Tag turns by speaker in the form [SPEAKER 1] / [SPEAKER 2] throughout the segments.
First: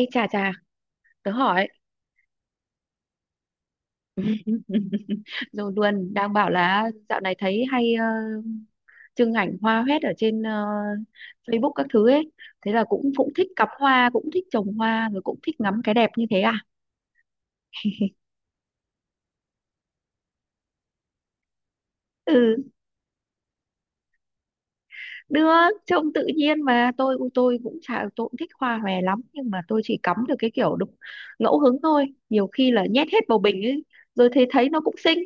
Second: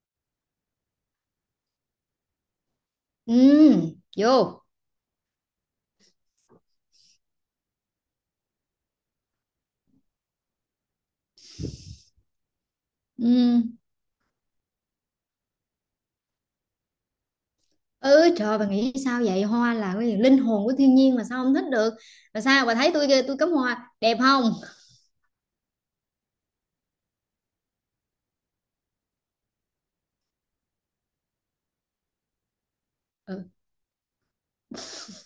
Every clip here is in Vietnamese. [SPEAKER 1] Ê chà chà, tớ hỏi
[SPEAKER 2] Ừ, vô.
[SPEAKER 1] rồi luôn đang bảo là dạo này thấy hay trưng ảnh hoa hoét ở trên Facebook các thứ ấy. Thế là cũng cũng thích
[SPEAKER 2] Ừ.
[SPEAKER 1] cắm hoa, cũng thích trồng hoa rồi cũng thích ngắm cái đẹp như thế à?
[SPEAKER 2] Ừ, trời bà nghĩ sao vậy? Hoa là cái gì? Linh hồn của thiên nhiên mà sao không thích được? Mà
[SPEAKER 1] Ừ,
[SPEAKER 2] sao bà thấy tôi kìa, tôi cắm hoa đẹp không?
[SPEAKER 1] được, trông tự nhiên mà tôi cũng chả tôi cũng thích hoa hòe lắm nhưng mà tôi chỉ cắm được cái kiểu đúng ngẫu hứng thôi. Nhiều khi là nhét hết bầu
[SPEAKER 2] Ừ,
[SPEAKER 1] bình ấy rồi thấy thấy nó cũng xinh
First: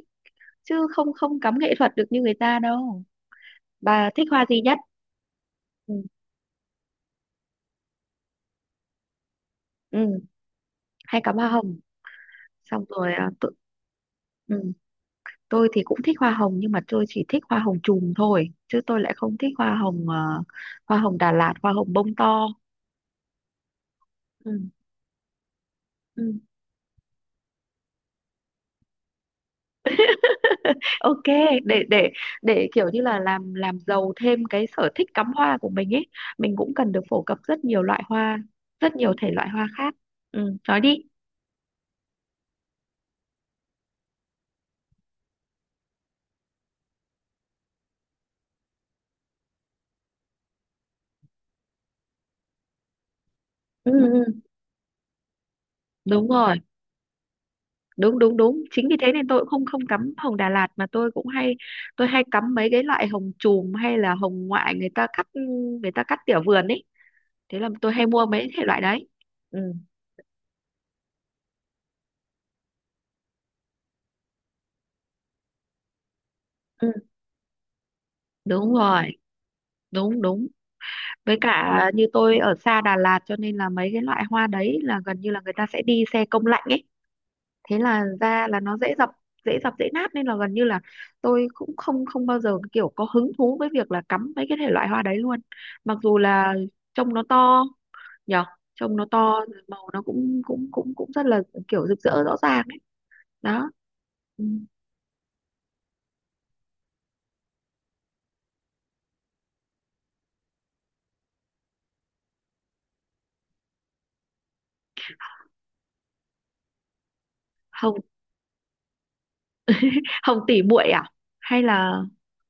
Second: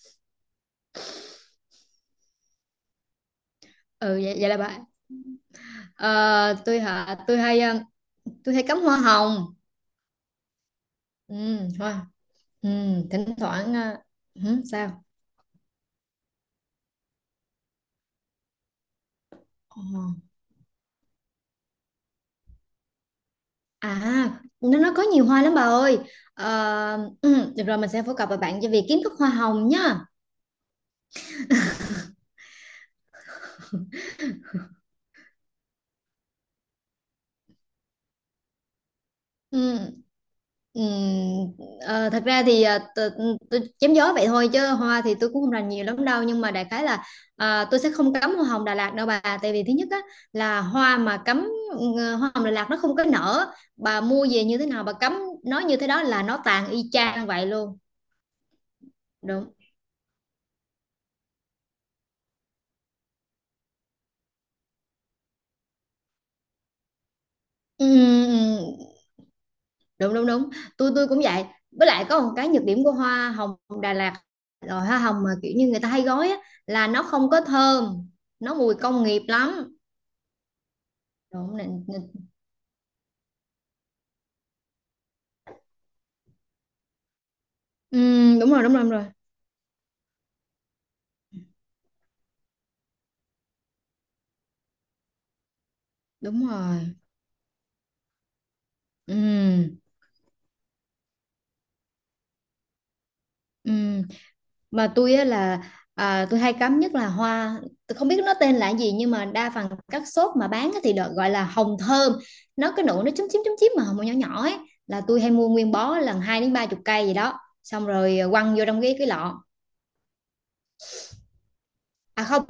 [SPEAKER 1] chứ không không cắm nghệ thuật được như người ta đâu. Bà
[SPEAKER 2] ừ
[SPEAKER 1] thích
[SPEAKER 2] vậy,
[SPEAKER 1] hoa
[SPEAKER 2] vậy là
[SPEAKER 1] gì nhất?
[SPEAKER 2] bà
[SPEAKER 1] Ừ.
[SPEAKER 2] ờ, tôi hả tôi hay tôi hay cắm hoa hồng.
[SPEAKER 1] Ừ. Hay cắm
[SPEAKER 2] Ừ,
[SPEAKER 1] hoa hồng,
[SPEAKER 2] hoa. Ừ,
[SPEAKER 1] xong rồi
[SPEAKER 2] thỉnh
[SPEAKER 1] à,
[SPEAKER 2] thoảng hử,
[SPEAKER 1] ừ,
[SPEAKER 2] sao?
[SPEAKER 1] tôi thì cũng thích hoa hồng nhưng mà tôi chỉ thích hoa hồng chùm thôi chứ tôi lại không thích hoa
[SPEAKER 2] Ờ.
[SPEAKER 1] hồng, hoa hồng Đà Lạt, hoa hồng bông to.
[SPEAKER 2] À,
[SPEAKER 1] Ừ.
[SPEAKER 2] nó có nhiều hoa lắm bà ơi.
[SPEAKER 1] Ừ.
[SPEAKER 2] Ờ, ừ, được rồi mình sẽ phổ cập và bạn cho việc kiến thức hoa hồng nha.
[SPEAKER 1] Ok, để để để kiểu như là làm giàu thêm cái sở thích cắm hoa của mình ấy, mình cũng cần được phổ cập rất nhiều loại hoa, rất nhiều thể loại hoa
[SPEAKER 2] Ừ.
[SPEAKER 1] khác. Ừ, nói đi.
[SPEAKER 2] Ừm, ờ, thật ra thì tôi chém gió vậy thôi chứ hoa thì tôi cũng không rành nhiều lắm đâu nhưng mà đại khái là à, tôi sẽ không cấm hoa hồng Đà Lạt đâu bà tại vì thứ nhất á, là hoa mà cấm ừ, hoa hồng Đà Lạt nó không có nở,
[SPEAKER 1] Ừ,
[SPEAKER 2] bà mua
[SPEAKER 1] ừ,
[SPEAKER 2] về như thế nào bà cấm nó như thế đó là
[SPEAKER 1] đúng
[SPEAKER 2] nó
[SPEAKER 1] rồi,
[SPEAKER 2] tàn y chang vậy luôn.
[SPEAKER 1] đúng đúng đúng, chính vì thế nên tôi cũng
[SPEAKER 2] Đúng.
[SPEAKER 1] không không cắm hồng Đà Lạt mà tôi hay cắm mấy cái loại hồng chùm hay là hồng ngoại người ta cắt tỉa vườn ấy, thế là
[SPEAKER 2] Ừ,
[SPEAKER 1] tôi hay mua mấy thể loại
[SPEAKER 2] ừ,
[SPEAKER 1] đấy. Ừ.
[SPEAKER 2] đúng đúng đúng, tôi cũng vậy. Với lại có một cái nhược điểm của hoa hồng Đà Lạt, rồi hoa hồng mà kiểu như người ta hay gói á, là
[SPEAKER 1] Ừ.
[SPEAKER 2] nó không có thơm, nó
[SPEAKER 1] Đúng
[SPEAKER 2] mùi
[SPEAKER 1] rồi,
[SPEAKER 2] công nghiệp lắm.
[SPEAKER 1] đúng đúng. Với
[SPEAKER 2] Đúng nè.
[SPEAKER 1] cả như tôi ở xa Đà Lạt cho nên là mấy cái loại hoa đấy là gần như là người ta sẽ đi xe công lạnh ấy, thế là ra
[SPEAKER 2] Đúng
[SPEAKER 1] là
[SPEAKER 2] rồi đúng
[SPEAKER 1] nó
[SPEAKER 2] rồi đúng
[SPEAKER 1] dễ
[SPEAKER 2] rồi
[SPEAKER 1] dập dễ dập dễ nát nên là gần như là tôi cũng không không bao giờ kiểu có hứng thú với việc là cắm mấy cái thể loại hoa đấy luôn, mặc dù
[SPEAKER 2] đúng
[SPEAKER 1] là
[SPEAKER 2] rồi.
[SPEAKER 1] trông nó to, nhở? Trông nó to,
[SPEAKER 2] Ừm,
[SPEAKER 1] màu nó cũng cũng cũng cũng rất là kiểu rực rỡ rõ ràng ấy. Đó.
[SPEAKER 2] ừm.
[SPEAKER 1] Ừ.
[SPEAKER 2] Mà tôi á là à, tôi hay cắm nhất là hoa, tôi không biết nó tên là gì nhưng mà đa phần các shop mà bán á thì được gọi là hồng thơm, nó cái nụ nó chúm chím mà hồng nhỏ nhỏ ấy, là tôi hay mua nguyên bó lần hai đến ba chục cây gì đó xong
[SPEAKER 1] hồng
[SPEAKER 2] rồi quăng vô trong cái lọ.
[SPEAKER 1] hồng tỷ muội à, hay là.
[SPEAKER 2] À không,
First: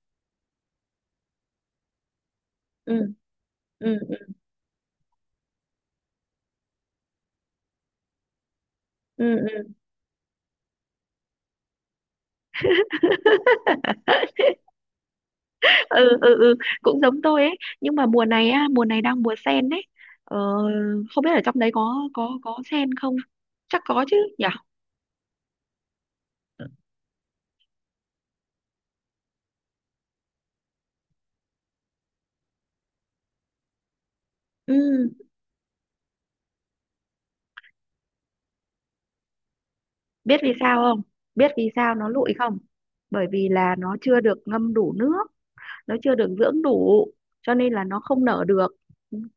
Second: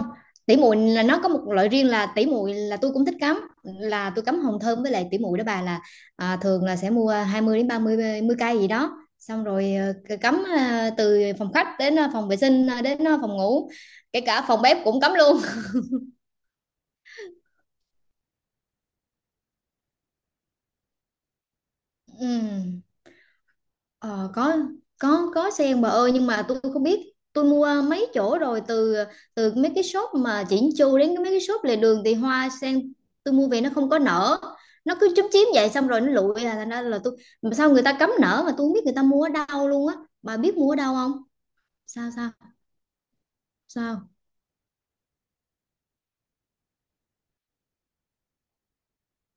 [SPEAKER 2] tỉ muội là nó có một loại riêng, là tỉ muội là tôi
[SPEAKER 1] Ừ
[SPEAKER 2] cũng thích cắm,
[SPEAKER 1] ừ
[SPEAKER 2] là
[SPEAKER 1] ừ
[SPEAKER 2] tôi cắm hồng thơm với lại tỉ muội đó bà, là à, thường là sẽ mua 20 đến 30 mươi mươi cây gì đó
[SPEAKER 1] ừ
[SPEAKER 2] xong
[SPEAKER 1] ừ.
[SPEAKER 2] rồi cắm từ phòng khách đến phòng vệ sinh đến phòng ngủ, kể cả phòng bếp cũng cắm luôn.
[SPEAKER 1] Ừ ừ ừ, cũng giống tôi ấy, nhưng mà mùa này á, mùa này đang mùa sen đấy. ờ, Không biết ở trong đấy có có
[SPEAKER 2] Ừ.
[SPEAKER 1] có sen không, chắc có chứ
[SPEAKER 2] Ờ,
[SPEAKER 1] nhỉ.
[SPEAKER 2] có, có sen bà ơi nhưng mà tôi không biết, tôi mua mấy chỗ rồi, từ từ mấy cái shop mà chỉnh chu đến mấy cái shop lề đường thì hoa sen tôi mua về nó không có nở,
[SPEAKER 1] Ừ.
[SPEAKER 2] nó cứ chúm chím vậy xong rồi nó lụi, là thành ra là tôi, mà sao người ta cấm nở mà tôi không biết người ta mua ở đâu luôn á, bà
[SPEAKER 1] Biết vì
[SPEAKER 2] biết mua ở
[SPEAKER 1] sao
[SPEAKER 2] đâu
[SPEAKER 1] không?
[SPEAKER 2] không?
[SPEAKER 1] Biết vì sao nó
[SPEAKER 2] Sao sao
[SPEAKER 1] lụi không? Bởi vì là nó
[SPEAKER 2] sao?
[SPEAKER 1] chưa được ngâm đủ nước, nó chưa được dưỡng đủ cho nên là nó không nở được,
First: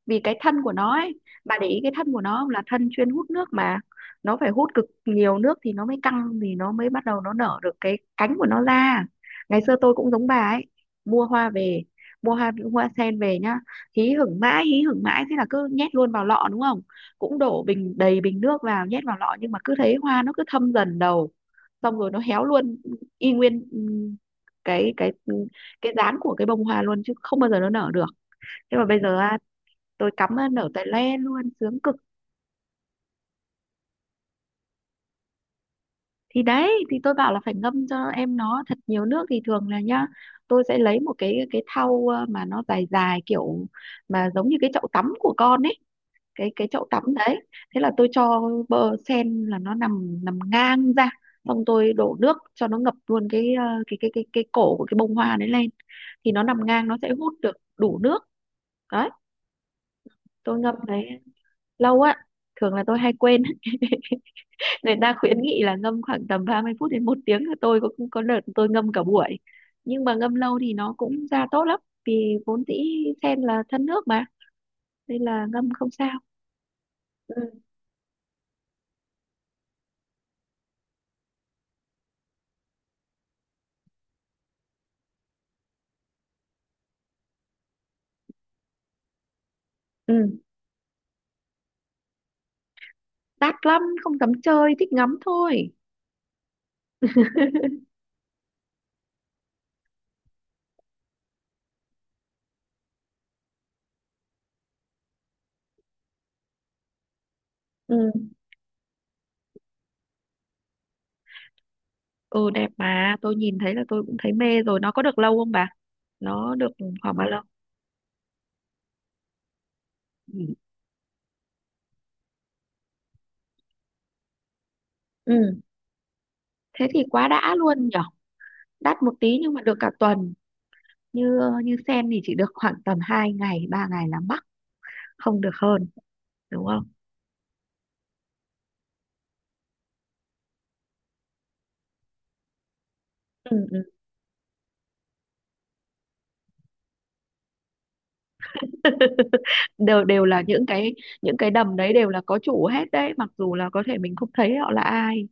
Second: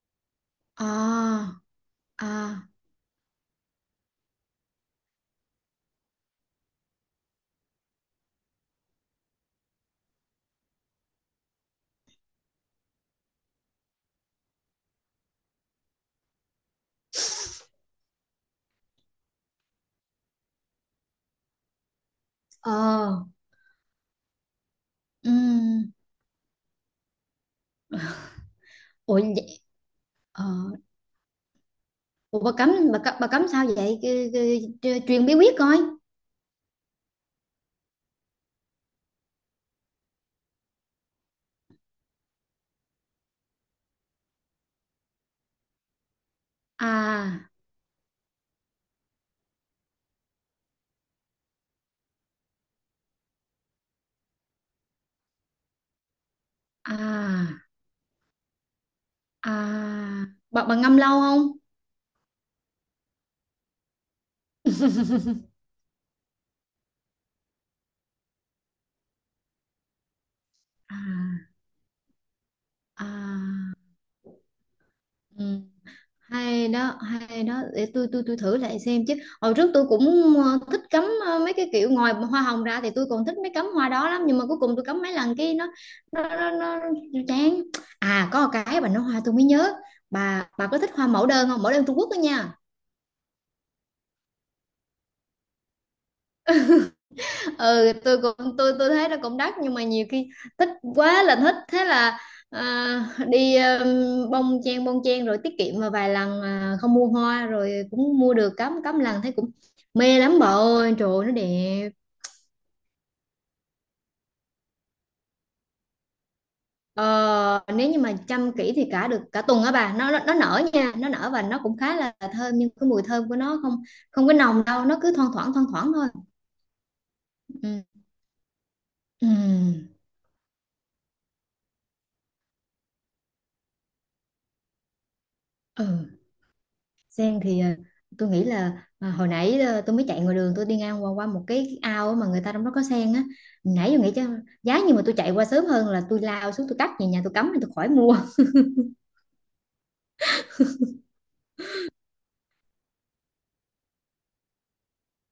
[SPEAKER 1] vì cái thân của nó ấy.
[SPEAKER 2] À.
[SPEAKER 1] Bà để ý cái thân của nó không? Là
[SPEAKER 2] À.
[SPEAKER 1] thân chuyên hút nước mà, nó phải hút cực nhiều nước thì nó mới căng, thì nó mới bắt đầu nó nở được cái cánh của nó ra. Ngày xưa tôi cũng giống bà ấy, mua hoa về, mua hoa hoa sen về nhá, hí hửng mãi hí hửng mãi, thế là cứ nhét luôn vào lọ đúng không, cũng đổ bình đầy bình nước vào nhét vào lọ nhưng mà cứ thấy hoa nó cứ thâm dần đầu, xong rồi nó héo luôn
[SPEAKER 2] Ờ.
[SPEAKER 1] y nguyên, ừ, cái cái
[SPEAKER 2] Ừm.
[SPEAKER 1] cái dáng của cái bông hoa luôn chứ không bao giờ nó nở được. Thế mà bây
[SPEAKER 2] Ủa
[SPEAKER 1] giờ á,
[SPEAKER 2] vậy.
[SPEAKER 1] tôi cắm
[SPEAKER 2] Ờ,
[SPEAKER 1] nó nở tại le luôn, sướng cực.
[SPEAKER 2] ủa bà cấm, bà cấm sao vậy? Truyền bí quyết coi.
[SPEAKER 1] Thì đấy thì tôi bảo là phải ngâm cho em nó thật nhiều nước, thì thường là nhá, tôi sẽ lấy một cái thau mà nó dài dài kiểu mà giống như cái chậu tắm của con ấy, cái chậu tắm
[SPEAKER 2] À.
[SPEAKER 1] đấy. Thế là tôi cho bơ sen là nó nằm nằm ngang ra, xong tôi đổ nước cho nó ngập luôn cái ờ, cái cổ của cái bông hoa đấy lên, thì nó nằm ngang nó sẽ hút được
[SPEAKER 2] À.
[SPEAKER 1] đủ nước, đấy,
[SPEAKER 2] À,
[SPEAKER 1] tôi
[SPEAKER 2] bạn
[SPEAKER 1] ngâm
[SPEAKER 2] bạn ngâm
[SPEAKER 1] đấy.
[SPEAKER 2] lâu không?
[SPEAKER 1] Lâu á, thường là tôi hay quên. Người ta khuyến nghị là ngâm khoảng tầm 30 phút đến 1 tiếng, tôi có đợt tôi ngâm cả buổi, nhưng mà ngâm lâu thì nó
[SPEAKER 2] À,
[SPEAKER 1] cũng ra tốt lắm vì vốn dĩ
[SPEAKER 2] à,
[SPEAKER 1] sen là thân nước mà, nên
[SPEAKER 2] ừ,
[SPEAKER 1] là ngâm không sao.
[SPEAKER 2] hay đó, hay
[SPEAKER 1] Ừ
[SPEAKER 2] đó. Để tôi tôi thử lại xem chứ. Hồi trước tôi cũng thích cắm mấy cái kiểu ngoài hoa hồng ra thì tôi còn thích mấy cắm hoa đó lắm nhưng mà cuối cùng tôi cắm mấy lần cái nó nó nó, nó, nó chán. À có một cái bà nói hoa tôi mới nhớ.
[SPEAKER 1] ừ.
[SPEAKER 2] Bà có thích hoa mẫu đơn không? Mẫu đơn Trung Quốc đó nha.
[SPEAKER 1] Đắt lắm không dám chơi, thích ngắm thôi.
[SPEAKER 2] Ừ, tôi tôi thấy nó cũng đắt nhưng mà nhiều khi thích, quá là thích, thế là à, đi bông chen rồi tiết kiệm vào vài lần, à, không mua hoa rồi
[SPEAKER 1] Ừ
[SPEAKER 2] cũng mua được cắm, cắm lần thấy cũng mê lắm bà ơi, trời ơi, nó đẹp.
[SPEAKER 1] ừ. Đẹp mà tôi nhìn thấy là tôi cũng thấy mê rồi, nó có được lâu không bà, nó được khoảng bao lâu?
[SPEAKER 2] Ờ, nếu như mà chăm kỹ thì cả được cả tuần á bà, nó
[SPEAKER 1] Ừ.
[SPEAKER 2] nở nha, nó nở và nó cũng khá là thơm, nhưng cái mùi thơm của nó không, không có nồng đâu, nó cứ
[SPEAKER 1] Ừ,
[SPEAKER 2] thoang thoảng thôi.
[SPEAKER 1] thế thì quá đã
[SPEAKER 2] Ừ.
[SPEAKER 1] luôn nhở, đắt một
[SPEAKER 2] Ừ.
[SPEAKER 1] tí nhưng mà được cả tuần, như như sen thì chỉ được khoảng tầm 2 ngày 3 ngày là mắc, không được hơn
[SPEAKER 2] Ừ.
[SPEAKER 1] đúng không?
[SPEAKER 2] Sen thì tôi nghĩ là hồi nãy tôi mới chạy ngoài đường, tôi đi ngang qua qua một cái ao mà người ta trong đó có sen á,
[SPEAKER 1] Ừ ừ.
[SPEAKER 2] nãy tôi nghĩ chứ, giá như mà tôi chạy qua sớm hơn là tôi lao xuống tôi cắt về nhà tôi cắm thì tôi khỏi mua.
[SPEAKER 1] đều đều là những cái đầm đấy đều là có chủ hết đấy, mặc dù là có thể mình không thấy họ là ai,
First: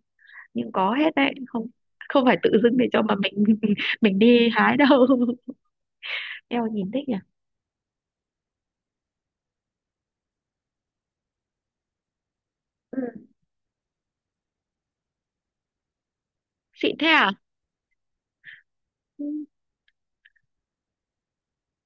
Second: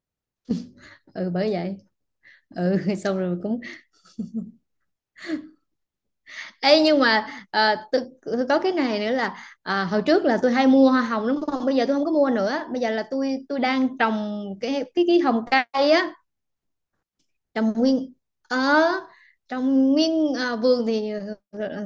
[SPEAKER 1] nhưng có hết
[SPEAKER 2] Ừ
[SPEAKER 1] đấy,
[SPEAKER 2] bởi
[SPEAKER 1] không?
[SPEAKER 2] vậy.
[SPEAKER 1] Không phải tự dưng
[SPEAKER 2] Ừ.
[SPEAKER 1] để cho mà
[SPEAKER 2] Xong rồi
[SPEAKER 1] mình
[SPEAKER 2] cũng.
[SPEAKER 1] mình đi hái đâu. Eo
[SPEAKER 2] Ê
[SPEAKER 1] nhìn
[SPEAKER 2] nhưng
[SPEAKER 1] thích nhỉ.
[SPEAKER 2] mà tôi có cái này nữa là hồi trước là tôi hay mua hoa hồng đúng không, bây giờ tôi không có mua nữa, bây giờ
[SPEAKER 1] Ừ.
[SPEAKER 2] là tôi đang trồng cái hồng cây á,
[SPEAKER 1] Xịn thế à?
[SPEAKER 2] trồng nguyên ở
[SPEAKER 1] Ừ,
[SPEAKER 2] trong nguyên à, vườn thì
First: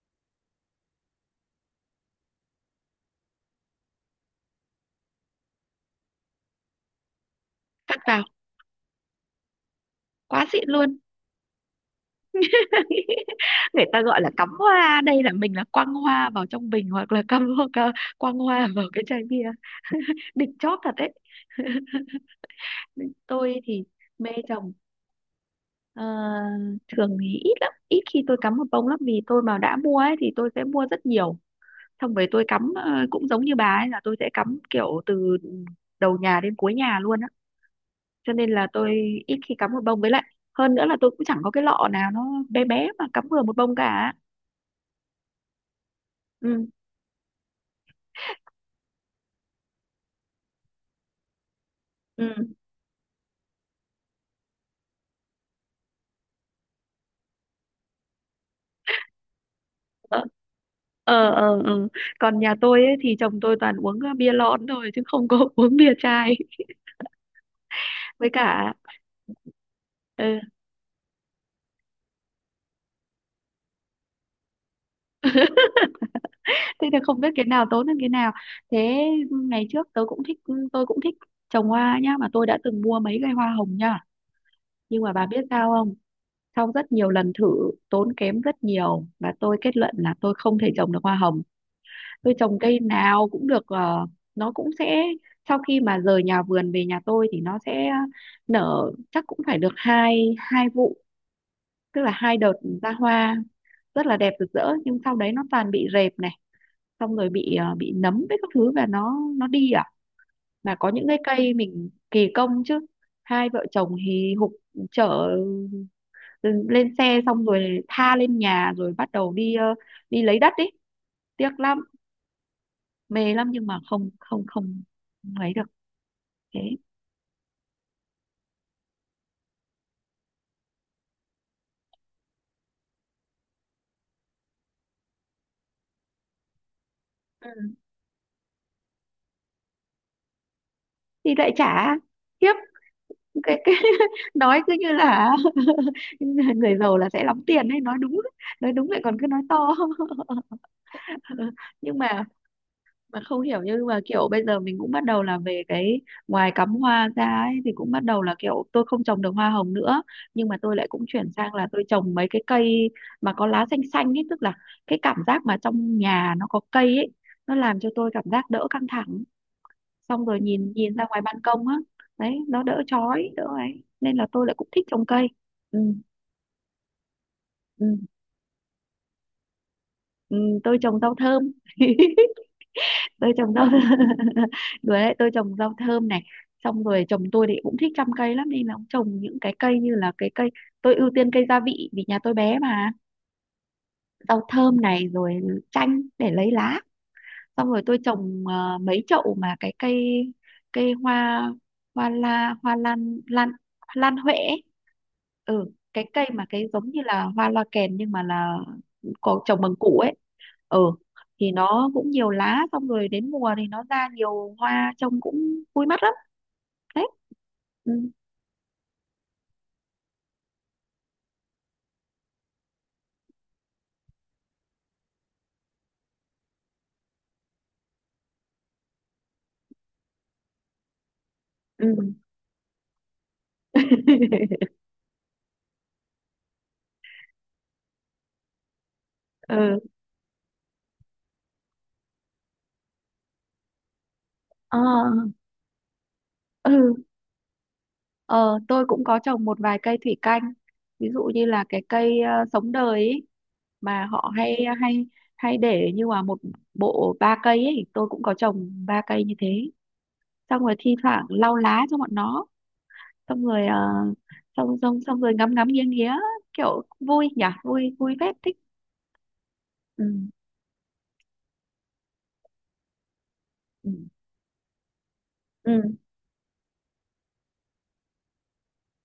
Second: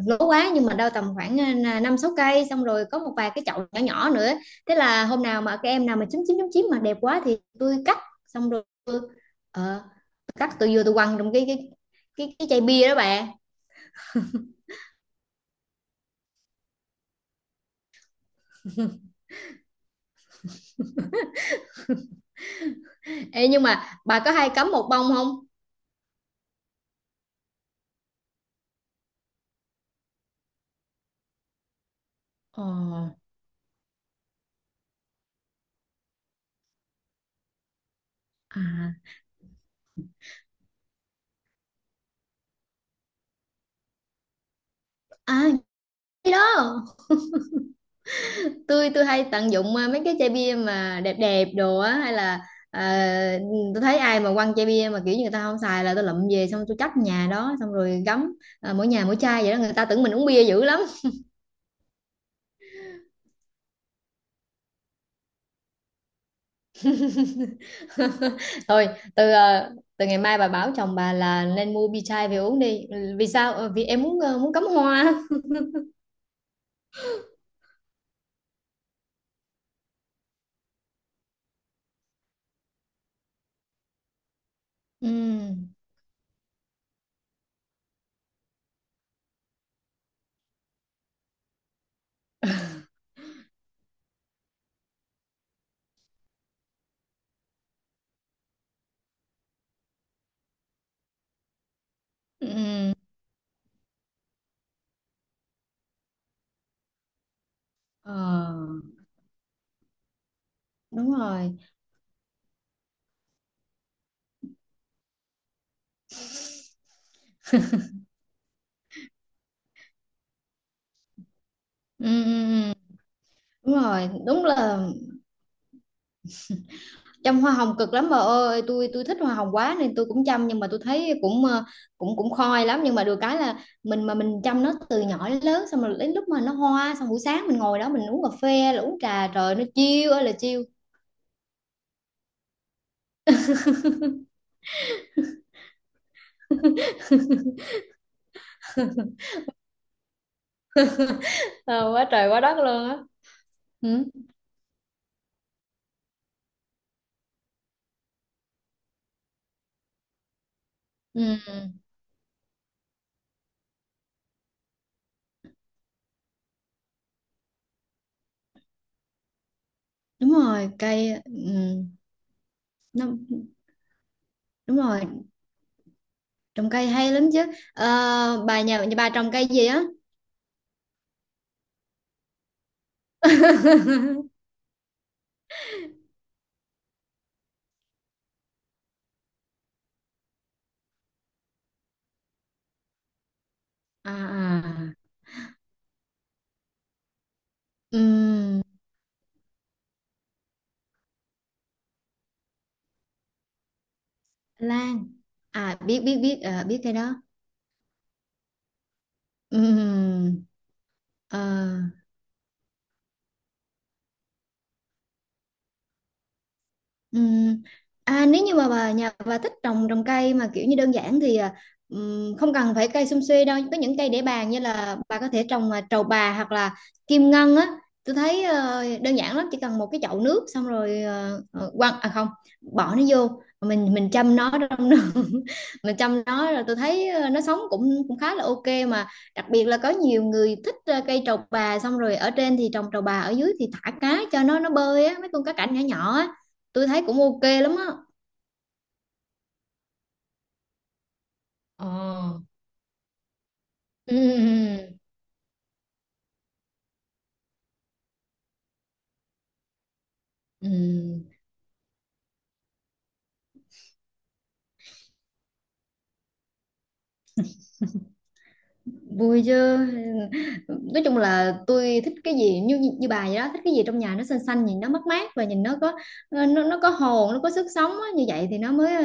[SPEAKER 2] lỗ quá, nhưng mà đâu tầm khoảng à, năm sáu cây xong rồi có một vài cái chậu nhỏ nhỏ nữa, thế là hôm nào mà các em nào mà chín chín chín chín mà đẹp quá thì tôi cắt,
[SPEAKER 1] cắt vào.
[SPEAKER 2] xong rồi ờ,
[SPEAKER 1] Quá
[SPEAKER 2] cắt
[SPEAKER 1] xịn
[SPEAKER 2] tôi vừa tôi
[SPEAKER 1] luôn.
[SPEAKER 2] quăng trong cái chai bia đó bà.
[SPEAKER 1] Người ta gọi là cắm hoa đây là mình là quăng hoa vào trong bình hoặc là cắm, hoặc là quăng hoa vào cái chai bia. Đỉnh chóp thật đấy.
[SPEAKER 2] Ê,
[SPEAKER 1] Tôi
[SPEAKER 2] nhưng
[SPEAKER 1] thì
[SPEAKER 2] mà bà
[SPEAKER 1] mê
[SPEAKER 2] có hay cắm
[SPEAKER 1] trồng.
[SPEAKER 2] một bông không?
[SPEAKER 1] Ờ, thường thì ít lắm, ít khi tôi cắm một bông lắm vì tôi mà đã mua ấy thì tôi sẽ mua rất nhiều, xong rồi tôi
[SPEAKER 2] Ờ,
[SPEAKER 1] cắm, cũng giống như bà ấy là tôi sẽ cắm kiểu từ đầu nhà đến cuối nhà luôn á, cho nên
[SPEAKER 2] à,
[SPEAKER 1] là tôi ít khi cắm một bông, với lại hơn nữa là tôi cũng chẳng có cái lọ nào nó bé bé mà cắm vừa một bông cả.
[SPEAKER 2] à, cái
[SPEAKER 1] Ừ
[SPEAKER 2] đó tôi hay tận dụng mấy cái chai bia mà đẹp đẹp đồ á hay
[SPEAKER 1] ừ.
[SPEAKER 2] là ờ, tôi thấy ai mà quăng chai bia mà kiểu như người ta không xài là tôi lụm về xong tôi cất nhà đó xong rồi gắm, mỗi nhà mỗi chai vậy đó, người ta tưởng mình
[SPEAKER 1] Ờ
[SPEAKER 2] uống bia dữ lắm.
[SPEAKER 1] ờ ờ ờ. Còn nhà tôi ấy, thì chồng tôi toàn uống bia lon thôi chứ không có uống bia chai, với cả.
[SPEAKER 2] Thôi từ từ ngày mai
[SPEAKER 1] Ừ.
[SPEAKER 2] bà bảo chồng bà là nên mua bia chai về uống đi. Ừ, vì sao? Ờ, vì em muốn muốn cắm hoa.
[SPEAKER 1] Thế thì không biết cái nào tốt hơn cái nào. Thế, ngày trước tớ cũng thích, tôi cũng thích trồng hoa nhá, mà tôi đã từng mua mấy cây hoa hồng nhá, nhưng mà bà biết sao
[SPEAKER 2] Ừ.
[SPEAKER 1] không? Sau rất nhiều lần thử, tốn kém rất nhiều, và tôi kết luận là tôi không thể trồng được hoa hồng. Tôi trồng cây nào cũng được, nó cũng sẽ, sau khi mà rời nhà vườn về nhà tôi thì nó sẽ nở, chắc cũng phải được hai hai vụ, tức là 2 đợt ra
[SPEAKER 2] Ừ.
[SPEAKER 1] hoa, rất là đẹp rực rỡ, nhưng sau đấy nó toàn bị rệp này, xong rồi bị
[SPEAKER 2] Ờ,
[SPEAKER 1] nấm với các thứ và nó đi à, mà có những
[SPEAKER 2] đúng
[SPEAKER 1] cái cây
[SPEAKER 2] rồi.
[SPEAKER 1] mình kỳ công chứ, hai vợ chồng hì hục chở lên xe xong rồi tha lên nhà rồi bắt đầu đi, đi lấy đất ý, tiếc lắm,
[SPEAKER 2] Ừ, ừ, ừ.
[SPEAKER 1] mê lắm, nhưng
[SPEAKER 2] Đúng
[SPEAKER 1] mà không
[SPEAKER 2] rồi, đúng
[SPEAKER 1] không không
[SPEAKER 2] là
[SPEAKER 1] không ấy được, thế.
[SPEAKER 2] chăm hoa hồng cực lắm bà ơi, tôi thích hoa hồng quá nên tôi cũng chăm nhưng mà tôi thấy cũng cũng cũng khói lắm, nhưng mà được cái là mình mà mình chăm nó từ nhỏ đến lớn xong rồi đến lúc mà nó hoa xong buổi
[SPEAKER 1] Ừ.
[SPEAKER 2] sáng mình ngồi đó mình uống cà phê là uống trà, trời nó chiêu ơi là chiêu.
[SPEAKER 1] Thì lại trả tiếp cái, nói cứ như là người giàu là sẽ lắm tiền ấy, nói đúng, nói đúng lại còn cứ nói to.
[SPEAKER 2] Ờ,
[SPEAKER 1] Nhưng
[SPEAKER 2] quá
[SPEAKER 1] mà
[SPEAKER 2] trời quá đất luôn á.
[SPEAKER 1] mà không hiểu, nhưng mà
[SPEAKER 2] Ừ.
[SPEAKER 1] kiểu bây giờ mình cũng bắt đầu là về cái, ngoài cắm hoa ra ấy thì cũng bắt đầu là kiểu tôi không trồng được hoa hồng nữa, nhưng mà tôi lại cũng chuyển sang là
[SPEAKER 2] Ừ.
[SPEAKER 1] tôi trồng mấy cái cây mà có lá xanh xanh ấy, tức là cái cảm giác mà trong nhà nó có cây ấy nó làm cho tôi cảm giác đỡ căng thẳng, xong
[SPEAKER 2] Đúng
[SPEAKER 1] rồi
[SPEAKER 2] rồi
[SPEAKER 1] nhìn, ra
[SPEAKER 2] cây.
[SPEAKER 1] ngoài ban
[SPEAKER 2] Ừ.
[SPEAKER 1] công á, đấy nó đỡ
[SPEAKER 2] Nó.
[SPEAKER 1] chói đỡ ấy, nên là tôi lại cũng
[SPEAKER 2] Đúng
[SPEAKER 1] thích
[SPEAKER 2] rồi,
[SPEAKER 1] trồng cây. Ừ,
[SPEAKER 2] trồng cây hay lắm chứ.
[SPEAKER 1] ừ,
[SPEAKER 2] Ờ, bà nhà nhà bà trồng cây gì á?
[SPEAKER 1] ừ, tôi trồng rau thơm. Tôi trồng rau. Đùa đấy, tôi trồng rau thơm này, xong rồi chồng tôi thì cũng thích chăm cây lắm nên là ông trồng những cái cây như là cái cây, tôi ưu tiên cây gia vị vì nhà tôi bé mà.
[SPEAKER 2] À,
[SPEAKER 1] Rau thơm
[SPEAKER 2] à.
[SPEAKER 1] này rồi chanh để lấy lá, xong rồi tôi trồng,
[SPEAKER 2] Ừ.
[SPEAKER 1] mấy chậu mà cái cây cây hoa hoa la hoa lan lan lan huệ ấy.
[SPEAKER 2] Lan.
[SPEAKER 1] Ừ,
[SPEAKER 2] À biết
[SPEAKER 1] cái
[SPEAKER 2] biết
[SPEAKER 1] cây
[SPEAKER 2] biết
[SPEAKER 1] mà cái
[SPEAKER 2] biết
[SPEAKER 1] giống
[SPEAKER 2] cây
[SPEAKER 1] như
[SPEAKER 2] đó.
[SPEAKER 1] là hoa loa kèn nhưng mà là có trồng bằng củ ấy.
[SPEAKER 2] Ừ.
[SPEAKER 1] Ừ.
[SPEAKER 2] Ờ.
[SPEAKER 1] Thì nó cũng nhiều lá xong rồi đến mùa thì nó ra nhiều hoa trông cũng vui mắt lắm đấy.
[SPEAKER 2] Ừm.
[SPEAKER 1] Ừ
[SPEAKER 2] À, nếu như mà bà nhà bà thích trồng trồng cây mà kiểu như đơn giản thì à, không cần phải cây sum suê đâu, có những cây để bàn như là bà có thể trồng à, trầu bà hoặc là kim ngân á, tôi thấy đơn giản lắm, chỉ cần một cái chậu nước xong rồi
[SPEAKER 1] ừ.
[SPEAKER 2] quăng à không, bỏ nó vô, mình chăm nó trong nước. Mình chăm nó rồi tôi thấy nó sống cũng cũng khá là ok mà, đặc biệt là
[SPEAKER 1] Ừ
[SPEAKER 2] có nhiều người thích cây trầu bà xong rồi ở trên thì trồng trầu bà ở dưới thì thả cá cho nó
[SPEAKER 1] ờ
[SPEAKER 2] bơi á, mấy con cá cảnh nhỏ nhỏ á,
[SPEAKER 1] ừ
[SPEAKER 2] tôi thấy cũng ok lắm á.
[SPEAKER 1] ờ. Tôi cũng có trồng một vài cây thủy canh, ví dụ như là cái cây
[SPEAKER 2] Ờ.
[SPEAKER 1] sống đời ý, mà
[SPEAKER 2] Ừ,
[SPEAKER 1] họ hay
[SPEAKER 2] ừ.
[SPEAKER 1] hay hay để như là một bộ ba cây ấy, tôi cũng có trồng 3 cây như thế, xong
[SPEAKER 2] Ừ.
[SPEAKER 1] rồi thi thoảng lau lá cho bọn nó, xong rồi ờ, xong xong xong rồi ngắm ngắm nghiêng nghía, kiểu vui nhỉ, vui vui phết, thích.
[SPEAKER 2] Vui chứ.
[SPEAKER 1] Ừ,
[SPEAKER 2] Nói chung là tôi thích cái gì như như bà vậy đó, thích cái gì
[SPEAKER 1] ừ,
[SPEAKER 2] trong nhà nó xanh xanh nhìn nó mát mát và nhìn nó
[SPEAKER 1] ừ,
[SPEAKER 2] có nó có hồn nó có sức sống á, như vậy thì nó mới ừ,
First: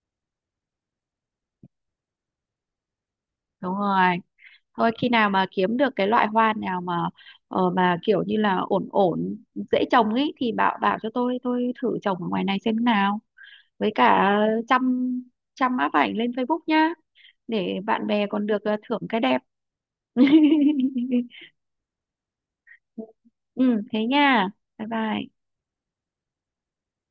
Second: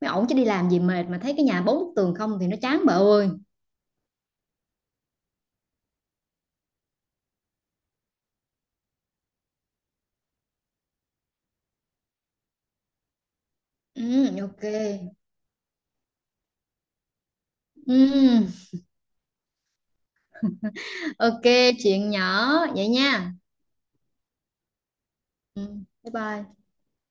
[SPEAKER 2] mới ổn chứ, đi làm gì mệt mà thấy cái nhà bốn bức tường không thì nó chán bà ơi.
[SPEAKER 1] đúng rồi. Thôi khi nào mà kiếm được cái loại hoa nào mà, mà kiểu như là ổn ổn dễ trồng ấy thì bảo bảo cho tôi thử trồng ở ngoài này xem nào, với cả
[SPEAKER 2] Ừ, ok.
[SPEAKER 1] chăm chăm áp ảnh lên Facebook nhá, để bạn bè còn
[SPEAKER 2] Ừ,
[SPEAKER 1] được thưởng cái đẹp.
[SPEAKER 2] ok, chuyện nhỏ vậy nha.
[SPEAKER 1] Ừ thế nha, bye bye.
[SPEAKER 2] Ừ, bye bye.